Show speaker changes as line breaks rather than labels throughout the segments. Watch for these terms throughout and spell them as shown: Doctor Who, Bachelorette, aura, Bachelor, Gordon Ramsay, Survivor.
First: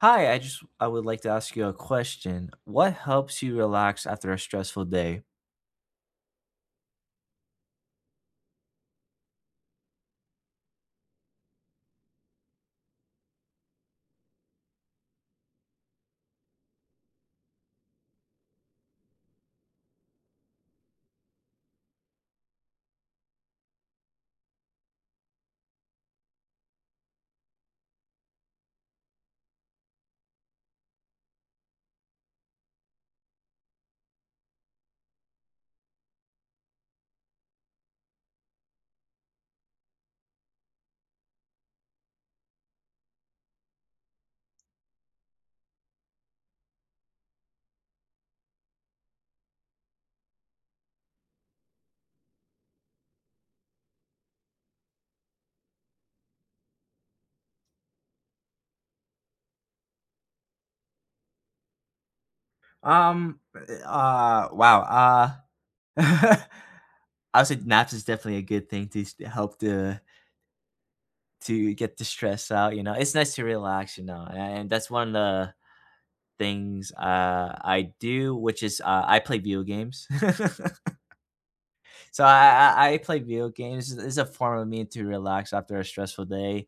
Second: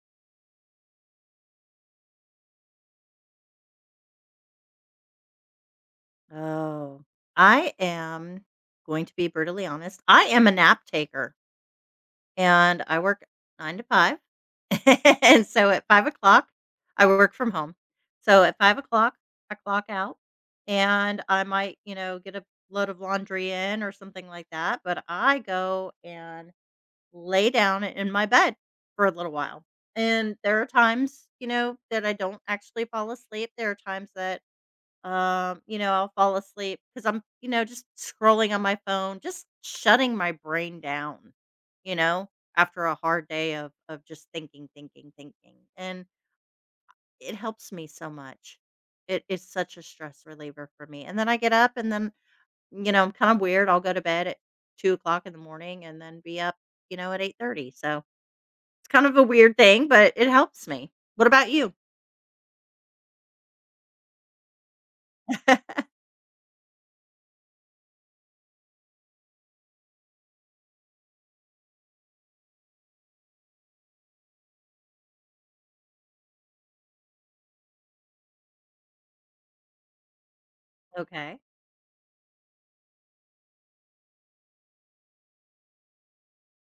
Hi, I would like to ask you a question. What helps you relax after a stressful day?
Oh, I am going to be brutally honest. I am a nap taker and I work nine to five. And so at 5 o'clock, I work from home. So at 5 o'clock, I clock out and I might, get a load of laundry in or something like that. But I go and lay down in my bed for a little while. And there are times that I don't actually fall asleep. There are times that I'll fall asleep because I'm, just scrolling on my phone, just shutting my brain down, you know, after a hard day of just thinking, thinking, thinking. And it helps me so much. It is such a stress reliever for me. And then I get up, and then, I'm kind of weird. I'll go to bed at 2 o'clock in the morning and then be up, at 8:30. So it's kind of a weird thing, but it helps me. What about you?
Um. Uh. Wow. Uh. I would say naps is definitely a good thing to help to get the stress out. You know, it's nice to relax. You know, and that's one of the things I do, which is I play video games.
Okay.
So I play video games. It's a form of me to relax after a stressful day.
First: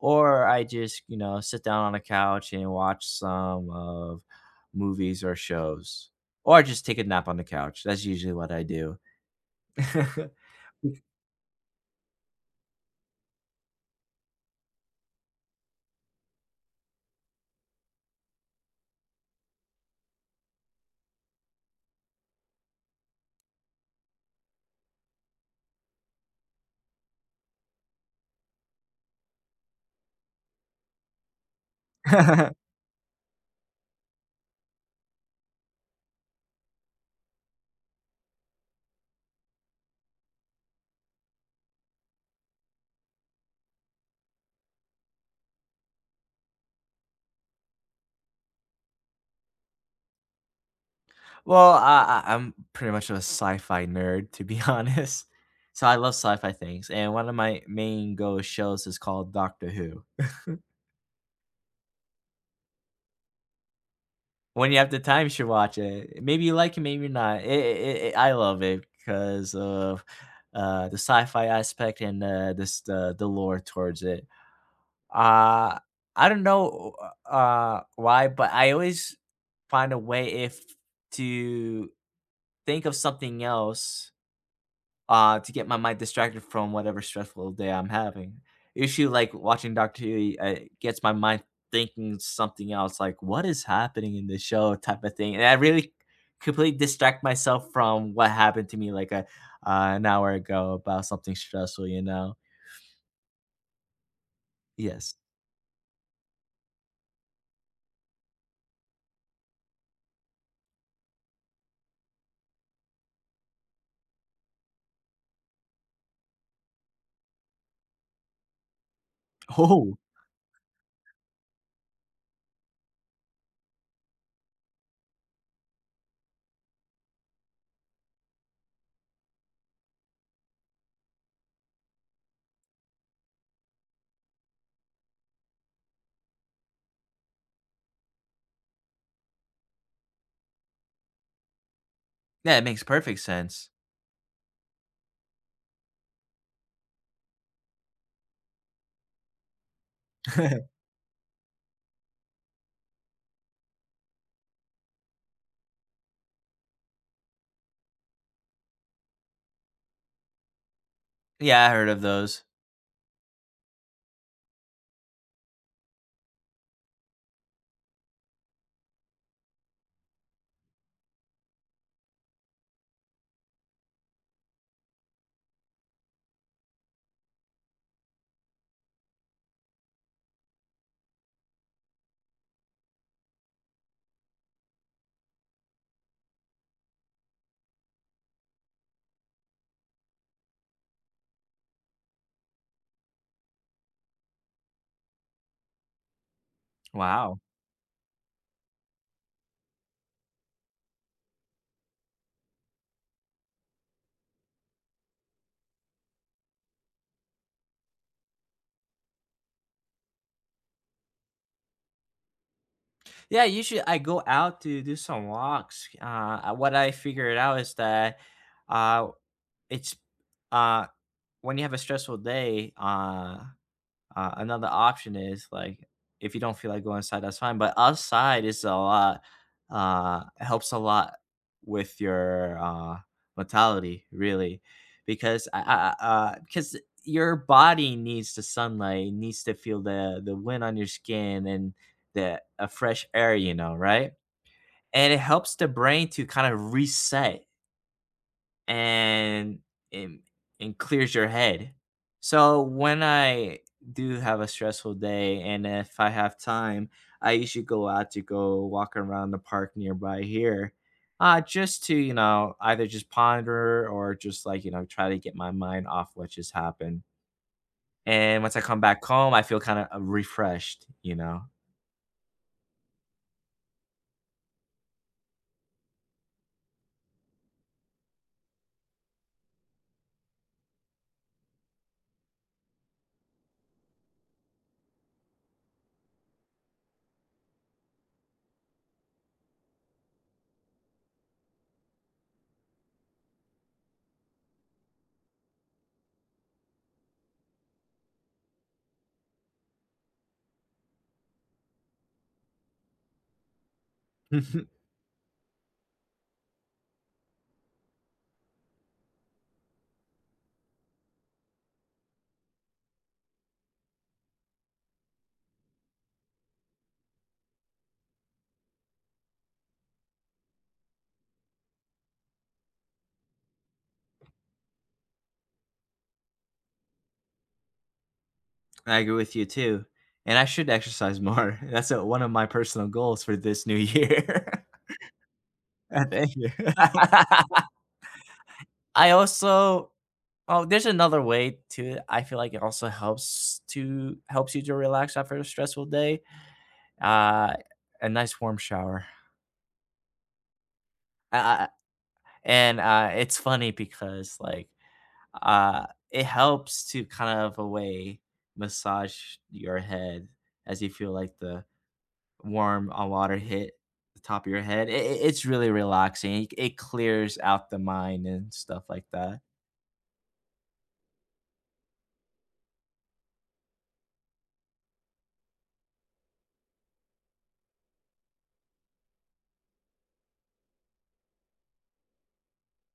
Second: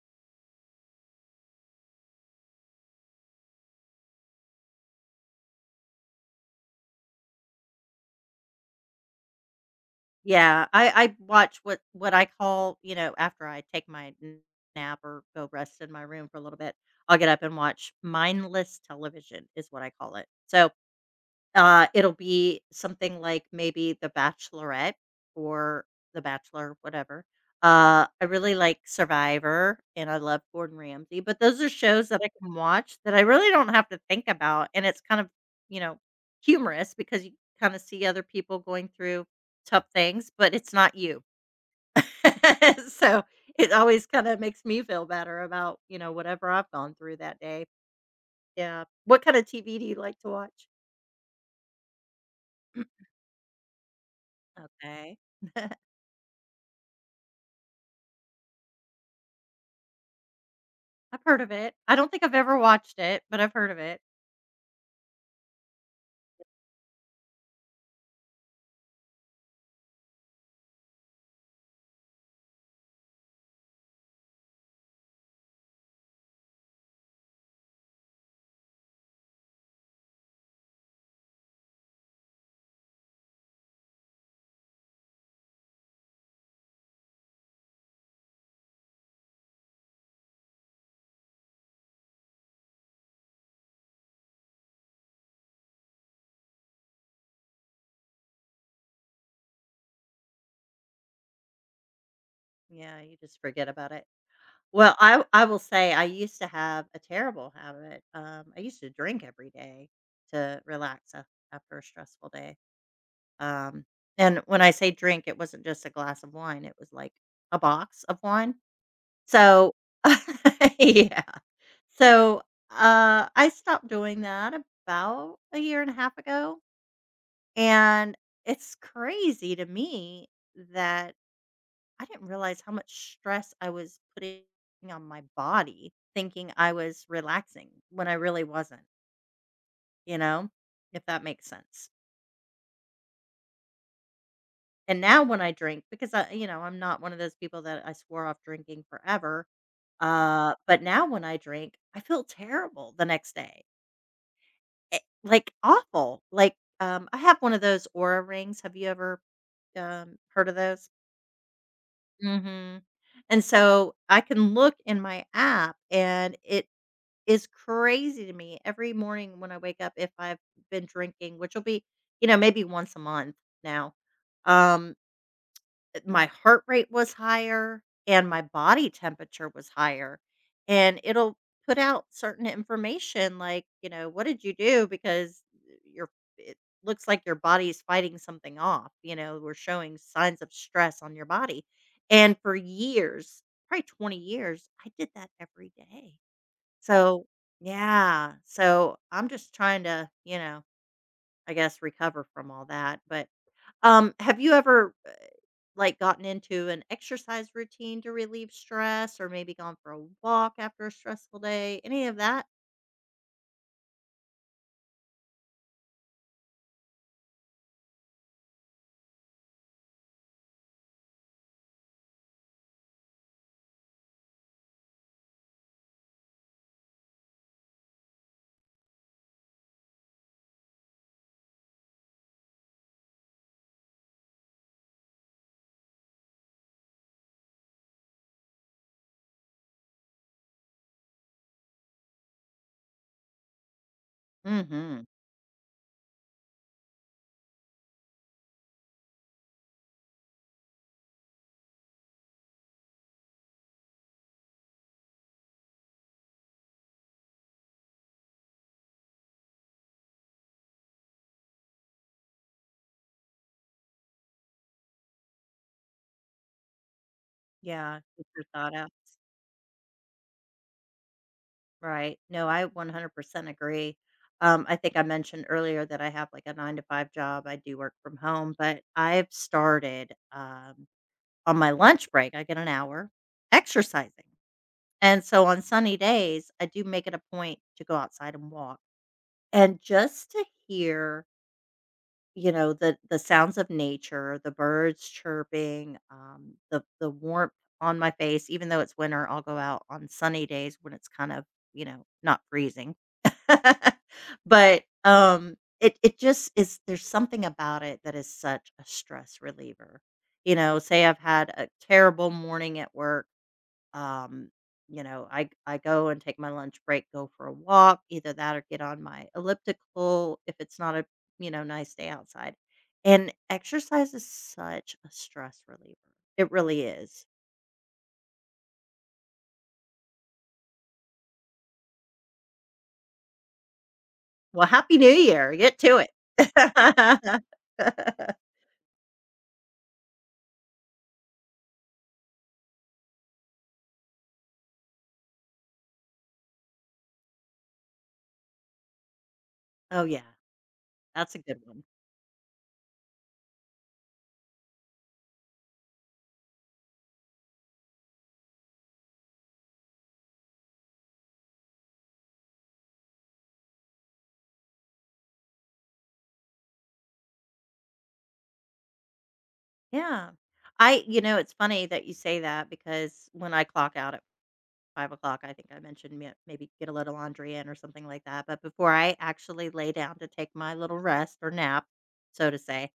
Or I just, you know, sit down on a couch and watch some of movies or shows, or I just take a nap on the couch. That's usually what I do.
Yeah, I watch what I call, after I take my n nap or go rest in my room for a little bit, I'll get up and watch mindless television is what I call it. So, it'll be something like maybe The Bachelorette or The Bachelor, whatever. I really like Survivor and I love Gordon Ramsay, but those are shows that I can watch that I really don't have to think about. And it's kind of, you know, humorous because you kind of see other people going through tough things, but it's not you. So it always kind of makes me feel better about, whatever I've gone through that day. Yeah. What kind of TV do you like to watch?
Well, I'm pretty much a sci-fi nerd, to be
Okay.
honest. So I love sci-fi things, and one of my main go shows is called Doctor Who.
I've heard of it. I don't think I've ever watched it, but I've heard of it.
When you have the time, you should watch it. Maybe you like it, maybe not. It, I love it because of the sci-fi aspect and this the lore towards it. Uh, I don't know why, but I always find a way if to think of something else to get my mind distracted from whatever stressful day I'm having. Usually, like watching Doctor Who, gets my mind thinking something else, like what is happening in this show, type of thing, and I really completely distract myself from what happened to me like a an hour ago about something stressful. You know?
Yeah, you just forget about it. Well,
Yes.
I will say I used to have a terrible habit. I used to drink every day to relax after a stressful day. Um, and when I say drink, it wasn't just a glass of wine; it was like a box of wine. So,
Oh,
yeah. So I stopped doing that about a year and a half ago, and it's crazy to me that I didn't realize how much stress I was putting on my body thinking I was relaxing when I really wasn't, you know, if that makes sense.
yeah, it makes perfect sense.
And now when I drink, because I'm not one of those people that I swore off drinking forever. But now when I drink, I feel terrible the next day. Eh, like awful. Like, I have one of those aura rings. Have you ever heard of those?
Yeah, I heard of those.
Hmm. And so I can look in my app, and it is crazy to me every morning when I wake up if I've been drinking, which will be, maybe once a month now. Um, my heart rate was higher and my body temperature was higher. And it'll put out certain information like, what did you do? Because eh, your it looks like your body's fighting something off. We're showing signs of stress on your body. And for years, probably 20 years, I did that every day. So,
Wow.
yeah. So, I'm just trying to, I guess recover from all that, but, have you ever, like, gotten into an exercise routine to relieve stress or maybe gone for a walk after a stressful day? Any of that?
Yeah, usually I go out to do some walks. What I figured out is that uh, it's uh, when you have a stressful day, another option is like if you don't feel like going inside, that's fine. But outside is a lot helps a lot with your mentality, really. Because I- because your body needs the sunlight, needs to feel the wind on your skin and the a fresh air, you know, right?
Mhm.
And it helps the brain to kind of reset and it and clears your head. So when I do have a stressful day and if I have time, I usually go out to go walk around the park nearby here. Just to, you know, either just ponder or just like, you know, try to get my mind off what just happened.
Yeah, get
And
your
once I
thought
come
out.
back home, I feel kind of refreshed, you know.
Right. No, I 100% agree. I think I mentioned earlier that I have, like, a 9 to 5 job. I do work from home, but I've started, on my lunch break, I get an hour exercising. And so on sunny days, I do make it a point to go outside and walk. And just to hear, the sounds of nature, the birds chirping, the warmth on my face, even though it's winter, I'll go out on sunny days when it's kind of, not freezing. But it just is, there's something about it that is such a stress reliever. Say I've had a terrible morning at work. Um, you know, I I go and take my lunch break, go for a walk, either that or get on my elliptical if it's not a, nice day outside. And exercise is such a stress reliever. It really is.
I agree with you too. And I should exercise more. That's a, one of my personal goals for this new year.
Well, Happy New Year. Get to it.
Thank you. I also oh, there's another way to it. I feel like it also helps to helps you to relax after a stressful day. Uh, a nice warm shower.
Oh yeah, that's a good
Uh,
one.
and It's funny because like it helps to kind of a way massage your head as you feel like the warm water hit the top of your head. It it's really relaxing. It clears out the mind and stuff like that.
Yeah. It's funny that you say that because when I clock out at 5 o'clock, I think I mentioned me maybe get a little laundry in or something like that, but before I actually lay down to take my little rest or nap, so to say,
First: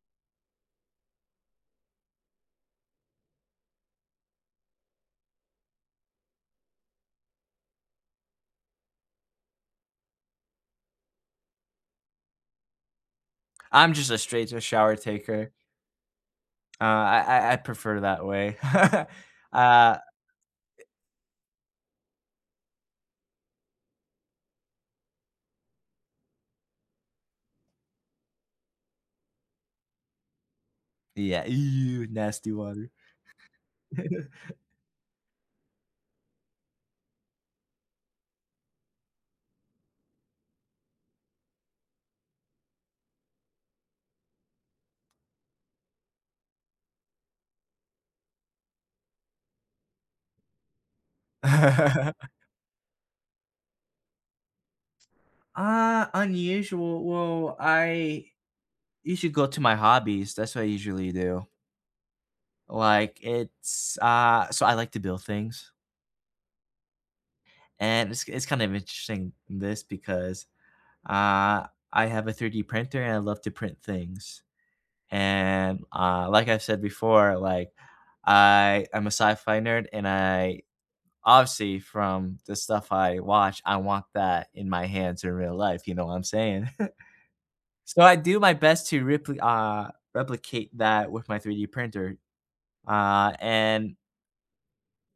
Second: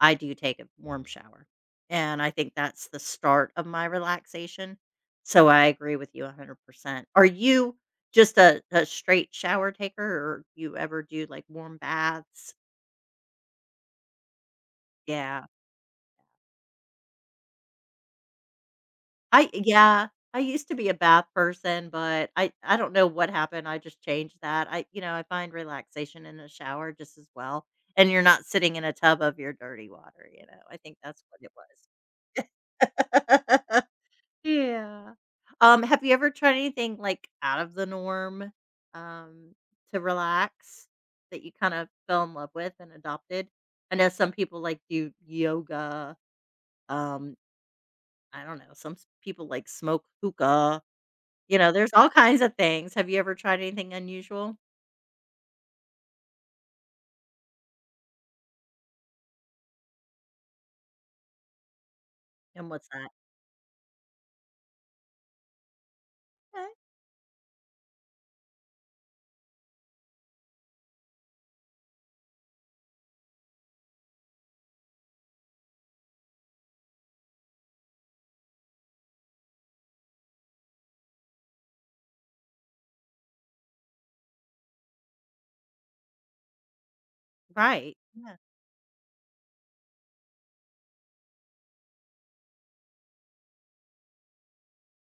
I do take a warm shower, and I think that's the start of my relaxation, so I agree with you 100%. Are you just a straight shower taker, or you ever do, like, warm baths?
I'm just a straight to shower
Yeah.
taker. I prefer that way.
I
Uh,
Yeah, I used to be a bath person, but I don't know what happened, I just changed that, I find relaxation in a shower just as well, and you're not sitting in a tub of your dirty water, I think that's what
yeah,
it
ew, nasty water.
was. Yeah. Have you ever tried anything, like, out of the norm, um, to relax that you kinda fell in love with and adopted? I know some people, like, do yoga, um, I don't know, some s people, like, smoke hookah. There's all kinds of things. Have you ever tried anything unusual?
Unusual, well, I usually go to my hobbies, that's what I usually do.
And what's that?
Like, it's, so I like to build things,
Okay.
and it's kind of interesting, this, because, uh, I have a 3D printer and I love to print things. And, like I've said before, like, I am a sci-fi nerd, and I obviously, from the stuff I watch, I want that in my hands in real life, you know what I'm saying?
Right.
So, I
Yeah.
do my best to replicate that with my 3D printer, uh, and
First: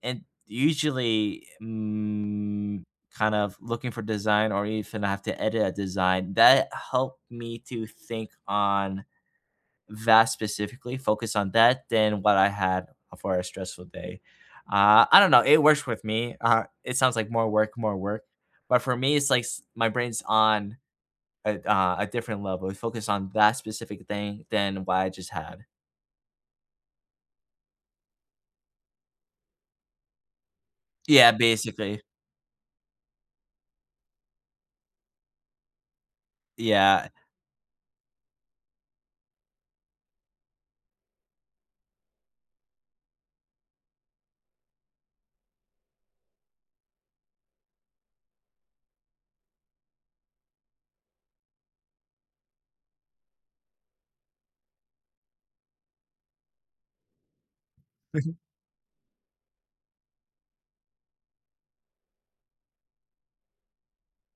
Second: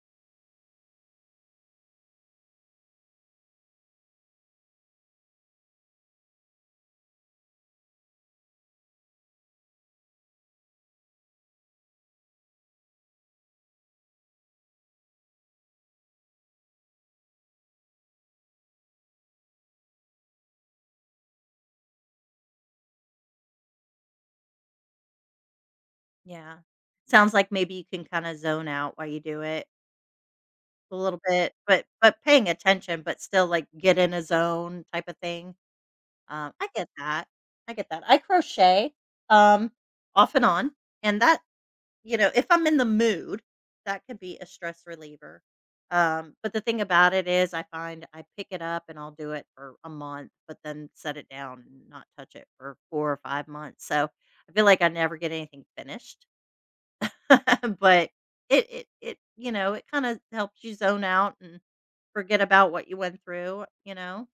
and usually, kind of looking for design or even I have to edit a design, that helped me to think on that specifically, focus on that than what I had for a stressful day. I don't know. It works with me. It sounds like more work, more work. But for me, it's like my brain's on a different level. It focus on that specific thing than what I just had.
Yeah. Sounds like maybe you can kinda zone out while you do it a little
Yeah,
bit, but
basically.
but paying attention, but still, like, get in a zone type of thing. I get
Yeah.
that. I get that. I crochet, um, off and on, and if I'm in the mood, that could be a stress reliever. But the thing about it is I find I pick it up and I'll do it for a month, but then set it down and not touch it for 4 or 5 months. So, I feel like I never get anything finished. But it kinda helps you zone out and forget about what you went through, you know?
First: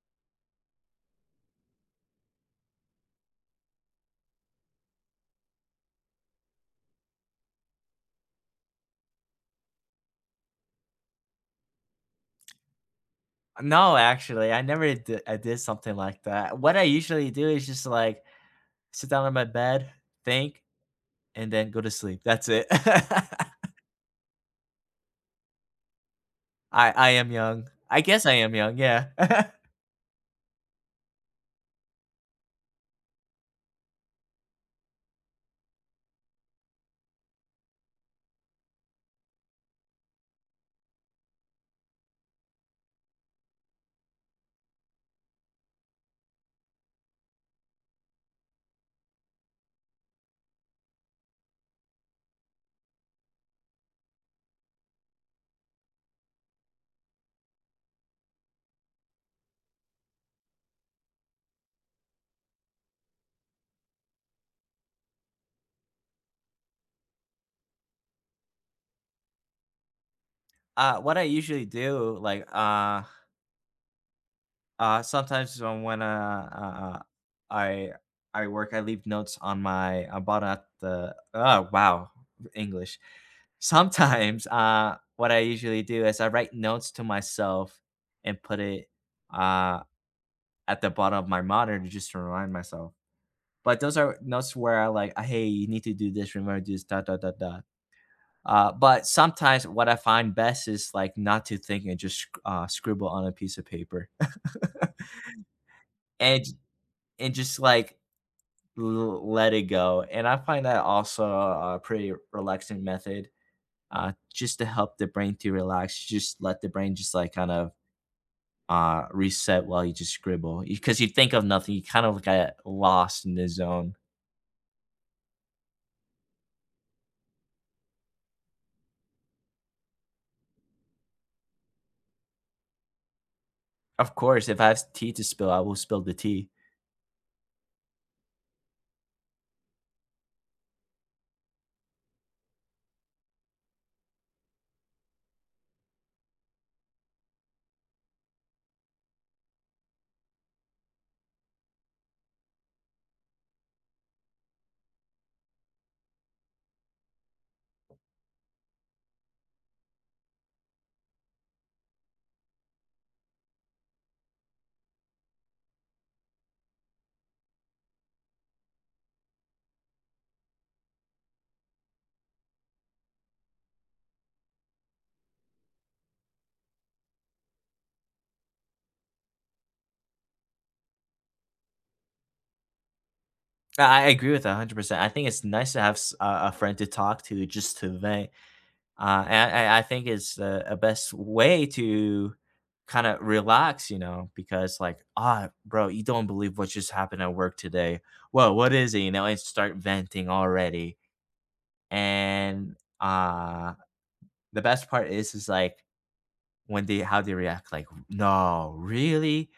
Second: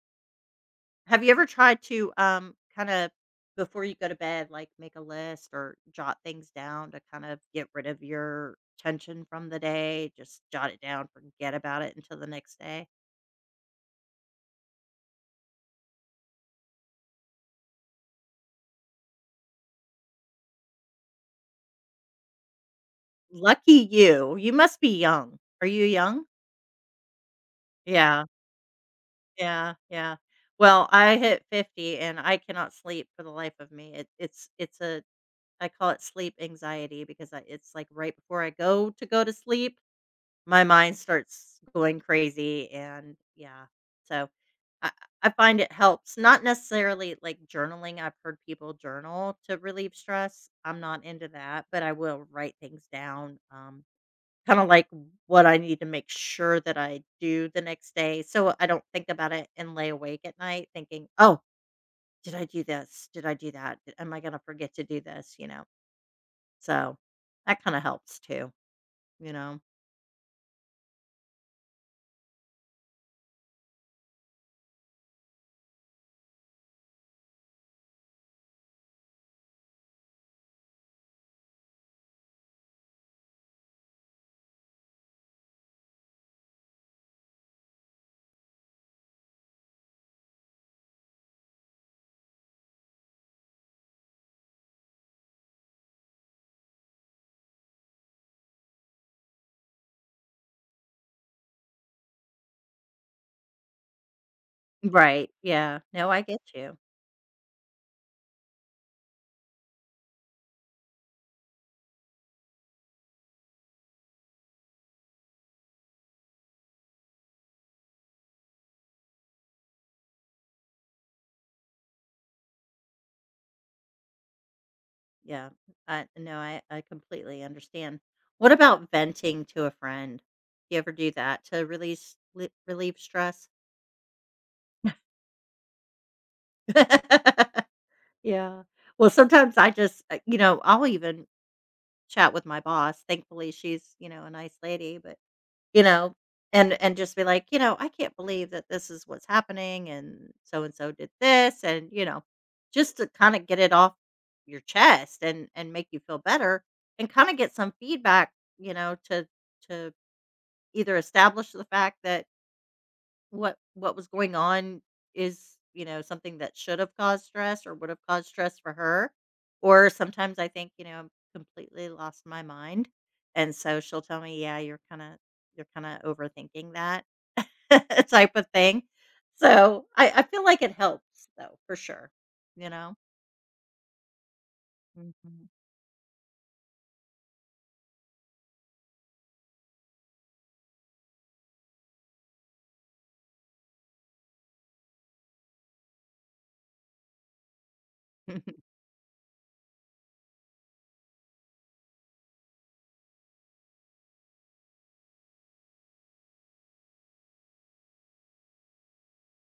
Have you ever tried to, kinda before you go to bed, like, make a list or jot things down to kind of get rid of your tension from the day? Just jot it down, forget about it until the next day?
No, actually, I never did, I did something like that. What I usually do is just like sit down on my bed, think, and then go to sleep. That's it.
Lucky you. You must be young. Are you young?
I am young. I
Yeah,
guess I am young, yeah.
yeah, yeah. Well, I hit 50 and I cannot sleep for the life of me. It it's a I call it sleep anxiety because I it's, like, right before I go to sleep. My mind starts going crazy, and yeah. So I I find it helps, not necessarily like journaling. I've heard people journal to relieve stress. I'm not into that, but I will write things down. Kind of like what I need to make sure that I do the next day so I don't think about it and lay awake at night thinking, "Oh, did I do this? Did I do that? Am I going to forget to do this?" So that kind of helps too, you know.
What I usually do, like, sometimes when, uh, uh, I I work, I leave notes on my I bought at the oh, wow, English. Sometimes, what I usually do is I write notes to myself and put it, uh, at the bottom of my monitor just to remind myself. But those are notes where I, like, "Ah, "Hey, you need to do this, remember to do this, dot, dot, dot, dot." But sometimes what I find best is like not to think and just scribble on a piece of paper
Right. Yeah. No, I get
and
you.
and just like let it go. And I find that also a pretty relaxing method, just to help the brain to relax. Just let the brain just like kind of reset while you just scribble because you think of nothing. You kind of get lost in the zone.
Yeah. I No, I completely understand. What about venting to a friend? Do you ever do that to release li relieve stress?
Of course, if I have tea to spill, I will spill the tea.
Yeah. Well, sometimes I just, I'll even chat with my boss. Thankfully, she's, a nice lady, but you know? And just be like, "You know, I can't believe that this is what's happening, and so did this," and, just to kinda get it off your chest and make you feel better and kinda get some feedback, to either establish the fact that what was going on is, something that should have caused stress or would have caused stress for her, or sometimes I think, I'm completely lost my mind, and so she'll tell me, "Yeah, you're kinda overthinking that," type of thing. So, I feel like it helps though, for sure, you know?
I agree with that 100%. I think it's
Mhm.
nice to have a friend to talk to just to vent. I think it's the a best way to kind of relax, you know, because like, ah, bro, you don't believe what just happened at work today. Well, what is it? You know, and start venting already. And the best part is like when they, how they react, like, no, really?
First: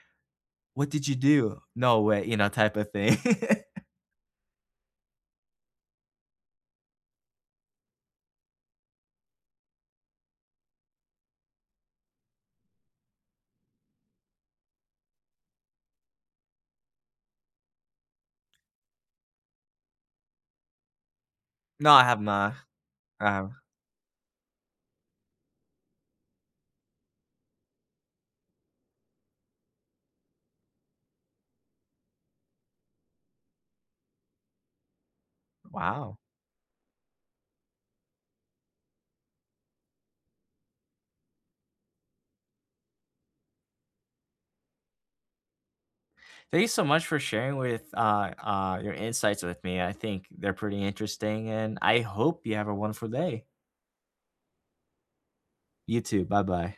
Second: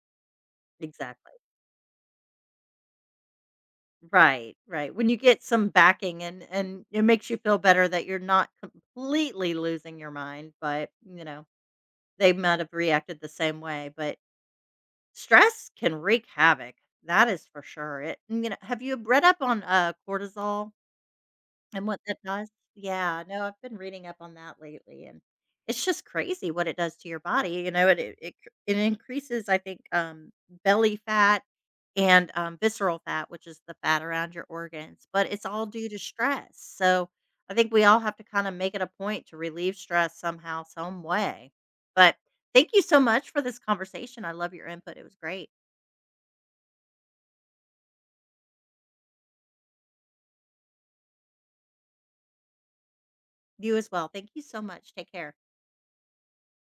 What did you
Exactly.
do? No way, you know, type of thing.
Right, right. When you get some backing, and it makes you feel better that you're not completely losing your mind, but, they might have reacted the same way, but stress can wreak havoc. That is for sure. It, and, you know, Have you read up on cortisol? And
No,
what
I
that
have
does.
not.
Yeah, no,
Um,
I've been reading up on that lately, and it's just crazy what it does to your body, it increases, I think, belly fat and, visceral fat, which is the fat around your organs, but it's all due to
wow.
stress, so I think we all have to kinda make it a point to relieve stress somehow, some way, but thank you so much for this conversation, I love your input, it was great.
Thanks so much for sharing with your insights with me. I think they're pretty interesting, and I hope you have a wonderful day.
You as well, thank you so much, take care.
You too. Bye bye.